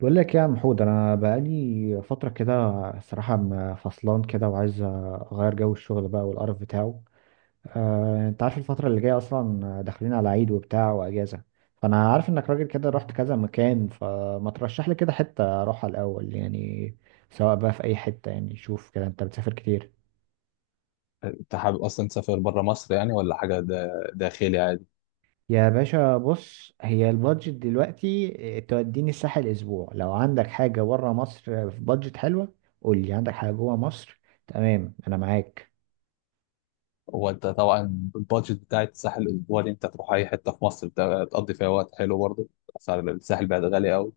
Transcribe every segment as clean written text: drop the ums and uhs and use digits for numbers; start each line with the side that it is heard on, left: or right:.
right: بقول لك يا محمود، انا بقالي فتره كده. الصراحه فصلان كده، وعايز اغير جو الشغل بقى والقرف بتاعه. انت عارف الفتره اللي جايه اصلا داخلين على عيد وبتاع واجازه. فانا عارف انك راجل كده رحت كذا مكان، فما ترشح لي كده حته اروحها الاول يعني؟ سواء بقى في اي حته، يعني شوف كده، انت بتسافر كتير.
left: انت حابب اصلا تسافر بره مصر يعني، ولا حاجه داخلي عادي؟
right: يا باشا بص، هي البادجت دلوقتي توديني الساحل اسبوع. لو عندك حاجه بره مصر في بادجت حلوه قول لي. عندك حاجه جوه مصر؟ تمام، انا معاك.
left: هو انت طبعا، البادجت بتاعت الساحل الاسبوعي دي انت تروح اي حته في مصر تقضي فيها وقت حلو برضه. اسعار الساحل بقت غاليه قوي.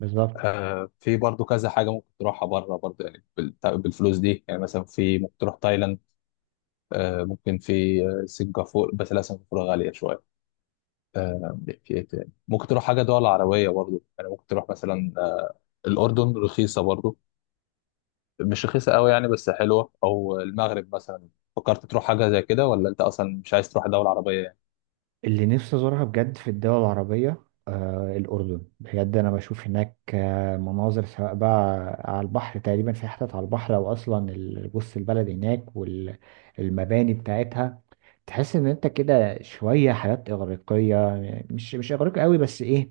right: بالظبط.
left: في برضه كذا حاجه ممكن تروحها بره برضه يعني بالفلوس دي. يعني مثلا في ممكن تروح تايلاند. ممكن في سنغافوره. بس لا، سنغافوره غاليه شويه. آه. في ايه تاني ممكن تروح، حاجه دول عربيه برضه يعني. ممكن تروح مثلا الاردن، رخيصه برضه. مش رخيصة قوي يعني، بس حلوة. أو المغرب مثلا. فكرت تروح حاجة زي كده، ولا أنت أصلا مش عايز تروح دولة عربية يعني؟
right: اللي نفسي ازورها بجد في الدول العربية الأردن. بجد أنا بشوف هناك مناظر، سواء بقى على البحر تقريبا، في حتت على البحر، أو أصلا بص البلد هناك والمباني بتاعتها تحس إن أنت كده شوية حياة إغريقية. مش إغريقي قوي، بس إيه،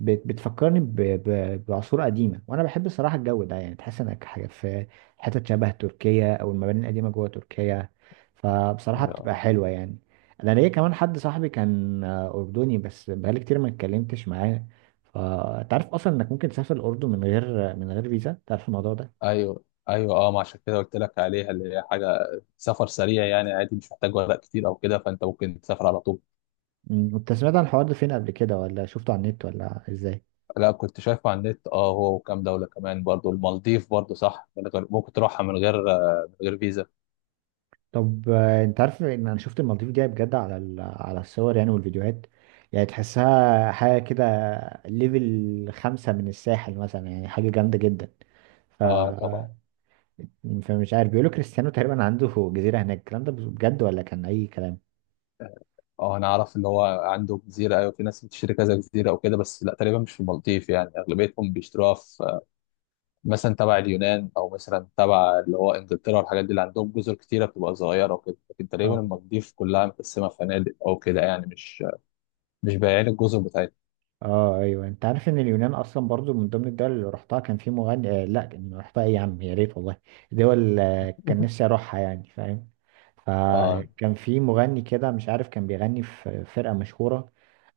right: بتفكرني بعصور قديمة، وأنا بحب صراحة الجو ده. يعني تحس إنك حاجة في حتت شبه تركيا، أو المباني القديمة جوه تركيا. فبصراحة بتبقى
left: اه،
right: حلوة يعني. انا ليا كمان حد صاحبي كان اردني، بس بقالي كتير ما اتكلمتش معاه. فانت عارف اصلا انك ممكن تسافر الاردن من غير فيزا؟ تعرف الموضوع ده؟
left: أيوه، أيوه، أه، ما عشان كده قلت لك عليها، اللي هي حاجة سفر سريع يعني، عادي، مش محتاج ورق كتير أو كده. فأنت ممكن تسافر على طول.
right: انت سمعت عن الحوار ده فين قبل كده؟ ولا شفته على النت؟ ولا ازاي؟
left: لا، كنت شايفه على النت. هو وكام دولة كمان برضو، المالديف برضو، صح، من غير ممكن تروحها من غير من غير فيزا.
right: طب انت عارف ان انا شفت المالديف دي بجد على على الصور يعني والفيديوهات. يعني تحسها حاجه كده، ليفل خمسة من الساحل مثلا، يعني حاجه جامده جدا. ف
left: أه، طبعا.
right: فمش عارف، بيقولوا كريستيانو تقريبا عنده جزيره هناك، الكلام ده بجد ولا كان اي كلام؟
left: أه، أنا أعرف، اللي هو عنده جزيرة. أيوه، في ناس بتشتري كذا جزيرة أو كده، بس لا، تقريبا مش في المالديف يعني. أغلبيتهم بيشتروها في مثلا تبع اليونان، او مثلا تبع اللي هو انجلترا والحاجات دي، اللي عندهم جزر كتيره بتبقى صغيره وكده. لكن تقريبا المالديف كلها متقسمه فنادق او كده، يعني مش بايعين الجزر بتاعتها.
right: اه ايوه، انت عارف ان اليونان اصلا برضو من ضمن الدول اللي رحتها؟ كان في مغني آه لا، كان رحتها ايه يا عم؟ يا ريت والله، دول كان نفسي اروحها يعني، فاهم.
left: آه
right: فكان في مغني كده، مش عارف، كان بيغني في فرقة مشهورة.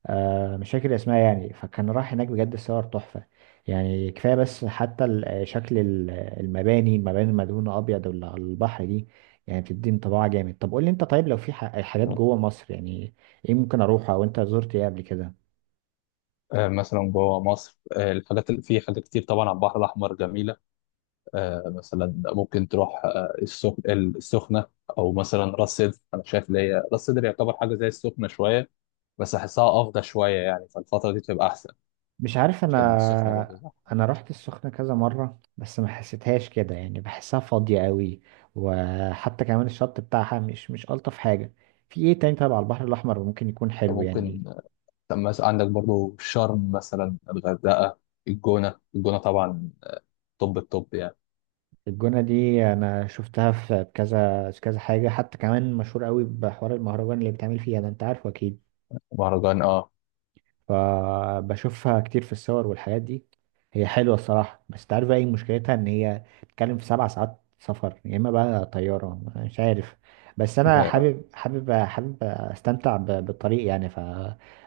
right: مش فاكر اسمها يعني. فكان راح هناك بجد، الصور تحفة. يعني كفاية بس، حتى شكل المباني، المباني المدهونة أبيض واللي على البحر دي، يعني بتدي انطباع جامد. طب قول لي انت، طيب لو في حاجات جوه مصر يعني، ايه ممكن اروحها او انت زرت ايه قبل كده؟
left: مثلا جوه مصر، الحاجات اللي في، حاجات كتير طبعا على البحر الاحمر جميله. مثلا ممكن تروح السخنه. او مثلا راس سدر. انا شايف اللي هي راس سدر يعتبر حاجه زي السخنه شويه، بس احسها افضل شويه يعني. فالفتره دي بتبقى احسن،
right: مش عارف
left: عشان السخنه برضه
right: انا.
left: زحمه.
right: انا رحت السخنة كذا مرة، بس ما حسيتهاش كده، يعني بحسها فاضية قوي، وحتى كمان الشط بتاعها مش الطف حاجة. في ايه تاني؟ طبعا على البحر الاحمر ممكن يكون حلو يعني.
left: فممكن. طب مثلا عندك برضو شرم، مثلا الغردقة، الجونة، الجونة طبعا. طب يعني.
right: الجونة دي انا شفتها في كذا في كذا حاجة، حتى كمان مشهور قوي بحوار المهرجان اللي بيتعمل فيها ده، انت عارفه اكيد.
left: مهرجان، اه.
right: فبشوفها كتير في الصور والحاجات دي. هي حلوة الصراحة، بس تعرف بقى ايه مشكلتها؟ ان هي بتتكلم في 7 ساعات سفر، يا اما بقى طيارة، مش عارف. بس انا
left: و-
right: حابب استمتع بالطريق يعني.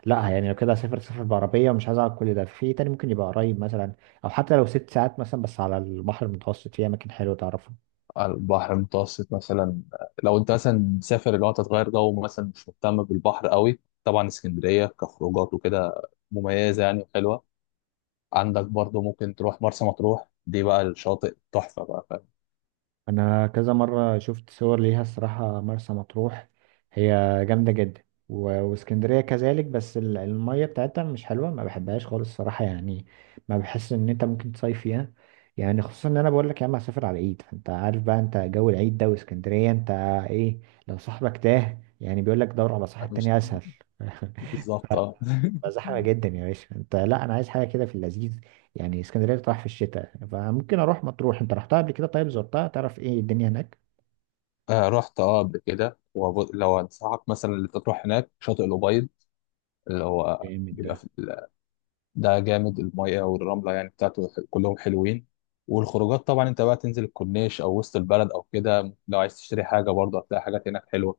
right: لا يعني، لو كده اسافر سفر بعربية ومش عايز اقعد كل ده، في تاني ممكن يبقى قريب مثلا، او حتى لو 6 ساعات مثلا، بس على البحر المتوسط في اماكن حلوة تعرف.
left: على البحر المتوسط مثلا، لو انت مثلا مسافر، اللي هو أنت تغير جو مثلا، مش مهتم بالبحر قوي، طبعا اسكندرية كخروجات وكده مميزة يعني، وحلوة. عندك برضو ممكن تروح مرسى مطروح. دي بقى الشاطئ تحفة بقى، فاهم؟
right: انا كذا مره شفت صور ليها الصراحه، مرسى مطروح هي جامده جدا. واسكندريه كذلك، بس الميه بتاعتها مش حلوه، ما بحبهاش خالص الصراحه يعني. ما بحس ان انت ممكن تصيف فيها، يعني خصوصا ان انا بقول لك يا عم هسافر على العيد، فانت عارف بقى انت جو العيد ده واسكندريه، انت ايه؟ لو صاحبك تاه يعني بيقول لك دور على
left: يعني
right: صاحب
left: مش.
right: تاني اسهل.
left: بالظبط، اه.
right: بقى زحمة جدا يا باشا. انت لا، انا عايز حاجة كده في اللذيذ. يعني اسكندرية بتروح في الشتاء، فممكن اروح مطروح. انت رحتها قبل كده؟ طيب زرتها؟ تعرف ايه الدنيا هناك؟
left: رحت، اه، قبل كده. ولو انصحك مثلا اللي أنت تروح هناك شاطئ الأبيض، اللي هو
right: جامد
left: بيبقى
right: ده.
left: في. ده جامد. المية والرملة يعني بتاعته، كلهم حلوين. والخروجات طبعا، انت بقى تنزل الكورنيش او وسط البلد او كده. لو عايز تشتري حاجة برضه هتلاقي حاجات هناك حلوة.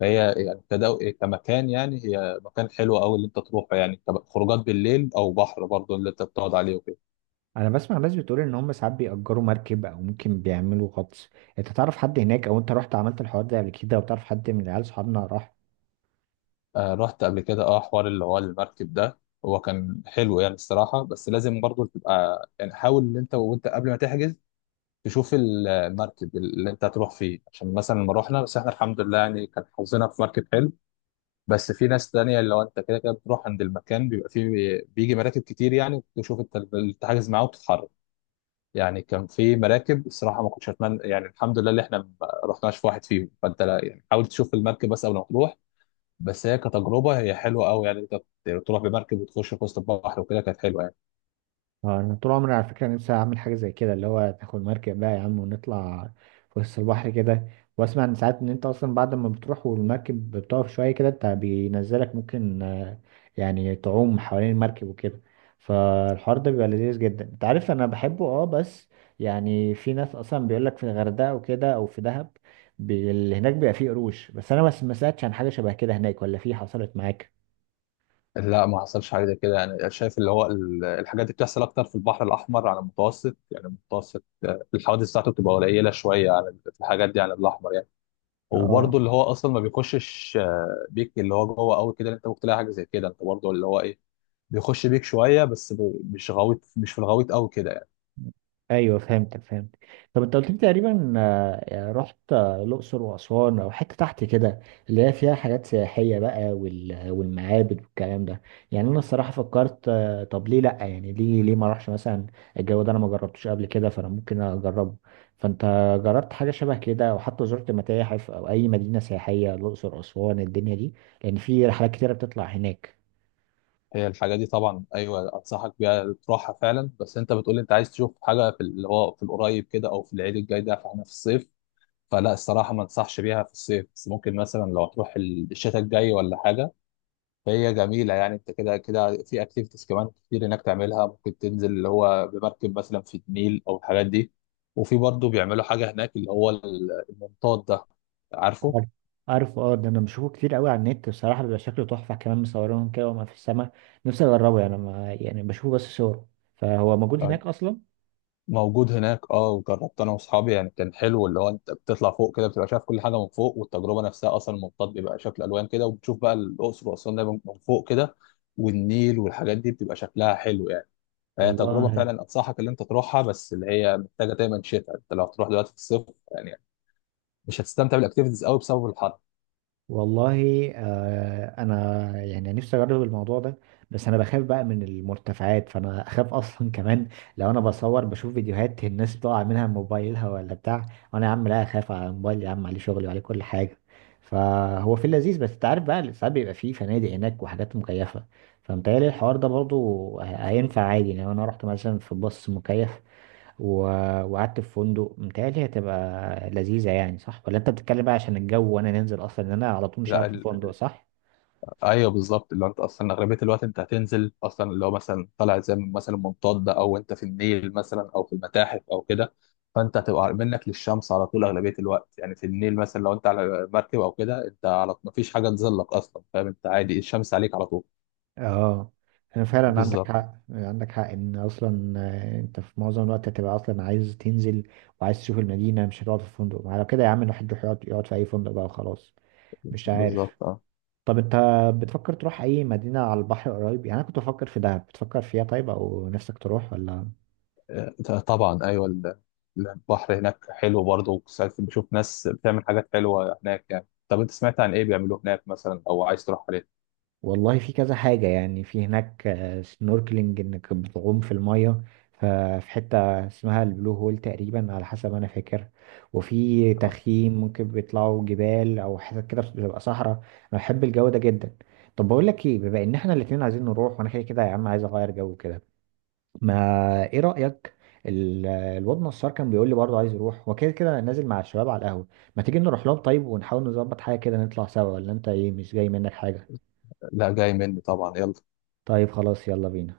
left: فهي يعني كمكان، يعني هي مكان حلو قوي اللي انت تروحه. يعني خروجات بالليل، او بحر برضه اللي انت بتقعد عليه وكده.
right: انا بسمع ناس بتقول ان هم ساعات بيأجروا مركب او ممكن بيعملوا غطس. انت تعرف حد هناك؟ او انت رحت عملت الحوار ده قبل كده؟ او تعرف حد من عيال صحابنا راح؟
left: رحت قبل كده، اه، حوار اللي هو المركب ده. هو كان حلو يعني الصراحة، بس لازم برضه تبقى يعني، حاول ان انت قبل ما تحجز تشوف المركب اللي انت هتروح فيه. عشان مثلا لما رحنا، بس احنا الحمد لله يعني، كان حظنا في مركب حلو. بس في ناس تانية، اللي هو انت كده كده بتروح عند المكان، بيبقى فيه بيجي مراكب كتير. يعني تشوف انت اللي تحجز معاه وتتحرك. يعني كان في مراكب الصراحة ما كنتش اتمنى يعني، الحمد لله اللي احنا ما رحناش في واحد فيهم. فانت لا يعني، حاول تشوف المركب بس قبل ما تروح. بس هي كتجربة هي حلوة قوي يعني. انت تروح بمركب وتخش في وسط البحر وكده، كانت حلوة.
right: اه، انا طول عمري على فكره نفسي اعمل حاجه زي كده، اللي هو تاخد مركب بقى يا عم ونطلع في وسط البحر كده. واسمع ان ساعات ان انت اصلا بعد ما بتروح والمركب بتقف شويه كده، انت بينزلك ممكن يعني تعوم حوالين المركب وكده. فالحوار ده بيبقى لذيذ جدا، انت عارف انا بحبه بس. يعني في ناس اصلا بيقول لك في الغردقه وكده، او في دهب اللي هناك بيبقى فيه قروش. بس انا بس ما سمعتش عن حاجه شبه كده هناك، ولا في حصلت معاك؟
left: لا، ما حصلش حاجه زي كده يعني. شايف اللي هو الحاجات دي بتحصل اكتر في البحر الاحمر على المتوسط يعني. المتوسط الحوادث بتاعته بتبقى قليله شويه على في الحاجات دي على الاحمر يعني. وبرده
right: اه
left: اللي هو اصلا ما بيخشش بيك اللي هو جوه قوي كده. انت ممكن تلاقي حاجه زي كده. انت برده اللي هو ايه، بيخش بيك شويه، بس مش غويط، مش في الغويط قوي كده يعني.
right: ايوه، فهمتك فهمت. طب انت قلت لي تقريبا يعني رحت الاقصر واسوان او حته تحت كده، اللي هي فيها حاجات سياحيه بقى والمعابد والكلام ده. يعني انا الصراحه فكرت، طب ليه لا يعني؟ ليه ما اروحش مثلا؟ الجو ده انا ما جربتوش قبل كده، فانا ممكن اجربه. فانت جربت حاجه شبه كده، او حتى زرت متاحف او اي مدينه سياحيه؟ الاقصر، اسوان، الدنيا دي، لان في رحلات كتيره بتطلع هناك.
left: هي الحاجه دي طبعا ايوه، انصحك بيها تروحها فعلا. بس انت بتقول انت عايز تشوف حاجه في اللي هو في القريب كده، او في العيد الجاي ده، فاحنا في الصيف. فلا الصراحة، ما انصحش بيها في الصيف، بس ممكن مثلا لو تروح الشتاء الجاي ولا حاجة. فهي جميلة يعني. انت كده كده في اكتيفيتيز كمان كتير هناك تعملها. ممكن تنزل اللي هو بمركب مثلا في النيل او الحاجات دي. وفي برضه بيعملوا حاجة هناك، اللي هو المنطاد ده، عارفه؟
right: عارف، عارف. اه، ده انا بشوفه كتير قوي على النت بصراحه، بيبقى شكله تحفه، كمان مصورينهم كده وما في السماء. نفسي اجربه، يعني ما يعني بشوفه بس صور. فهو موجود
left: آه،
right: هناك اصلا.
left: موجود هناك، اه. وجربت انا واصحابي، يعني كان حلو. اللي هو انت بتطلع فوق كده، بتبقى شايف كل حاجة من فوق. والتجربة نفسها اصلا، المنطاد بيبقى شكل الوان كده، وبتشوف بقى الاقصر واسوان دايما من فوق كده، والنيل والحاجات دي بتبقى شكلها حلو يعني. هي تجربه
right: والله،
left: فعلا انصحك اللي انت تروحها، بس اللي هي محتاجه دايما شتاء. انت لو تروح دلوقتي في الصيف يعني، مش هتستمتع بالاكتيفيتيز قوي بسبب الحر.
right: والله. آه، انا يعني نفسي اجرب الموضوع ده، بس انا بخاف بقى من المرتفعات، فانا اخاف اصلا كمان. لو انا بصور بشوف فيديوهات الناس بتقع منها من موبايلها ولا بتاع، وانا يا عم لا، اخاف على موبايل، يا عم عليه شغلي وعليه كل حاجه. فهو في اللذيذ. بس انت عارف بقى ساعات بيبقى فيه فنادق هناك وحاجات مكيفه، فمتهيألي الحوار ده برضو هينفع عادي. يعني لو انا رحت مثلا في باص مكيف و... وقعدت في فندق، متهيألي هتبقى لذيذة، يعني صح؟ ولا انت بتتكلم بقى عشان الجو، وانا ننزل اصلا، ان انا على طول مش
left: لا،
right: قاعد في فندق، صح؟
left: ايوه، بالظبط. اللي هو انت اصلا اغلبيه الوقت انت هتنزل اصلا، اللي هو مثلا طالع زي مثلا منطاد، او انت في النيل مثلا، او في المتاحف او كده. فانت هتبقى منك للشمس على طول اغلبيه الوقت. يعني في النيل مثلا، لو انت على مركب او كده، انت على ما فيش حاجه تظلك اصلا، فاهم؟ انت عادي، الشمس عليك على طول.
right: اه، انا فعلا عندك
left: بالظبط،
right: حق، عندك حق ان اصلا انت في معظم الوقت هتبقى اصلا عايز تنزل، وعايز تشوف المدينة، مش هتقعد في فندق. على كده يا عم، الواحد يروح يقعد في اي فندق بقى وخلاص، مش عارف.
left: بالظبط، آه.
right: طب انت بتفكر تروح اي مدينة على البحر قريب يعني؟ انا كنت بفكر في دهب، بتفكر فيها طيب؟ او نفسك تروح ولا؟
left: طبعا ايوه، البحر هناك حلو برضه. وساعات بشوف ناس بتعمل حاجات حلوه هناك يعني. طب انت سمعت عن ايه بيعملوه هناك مثلا، او عايز تروح عليه؟
right: والله في كذا حاجة يعني في هناك، سنوركلينج انك بتعوم في المية، ف- في حتة اسمها البلو هول تقريبا على حسب ما انا فاكر، وفي
left: آه،
right: تخييم، ممكن بيطلعوا جبال او حتت كده بتبقى صحراء، انا بحب الجو ده جدا. طب بقول لك ايه، بما ان احنا الاتنين عايزين نروح، وانا كده كده يا عم عايز اغير جو كده، ما ايه رأيك؟ الواد نصار كان بيقول لي برضه عايز يروح، وكده كده نازل مع الشباب على القهوة، ما تيجي نروح لهم طيب ونحاول نظبط حاجة كده نطلع سوا؟ ولا انت ايه، مش جاي منك حاجة؟
left: لا، جاي مني طبعا، يلا.
right: طيب خلاص، يلا بينا.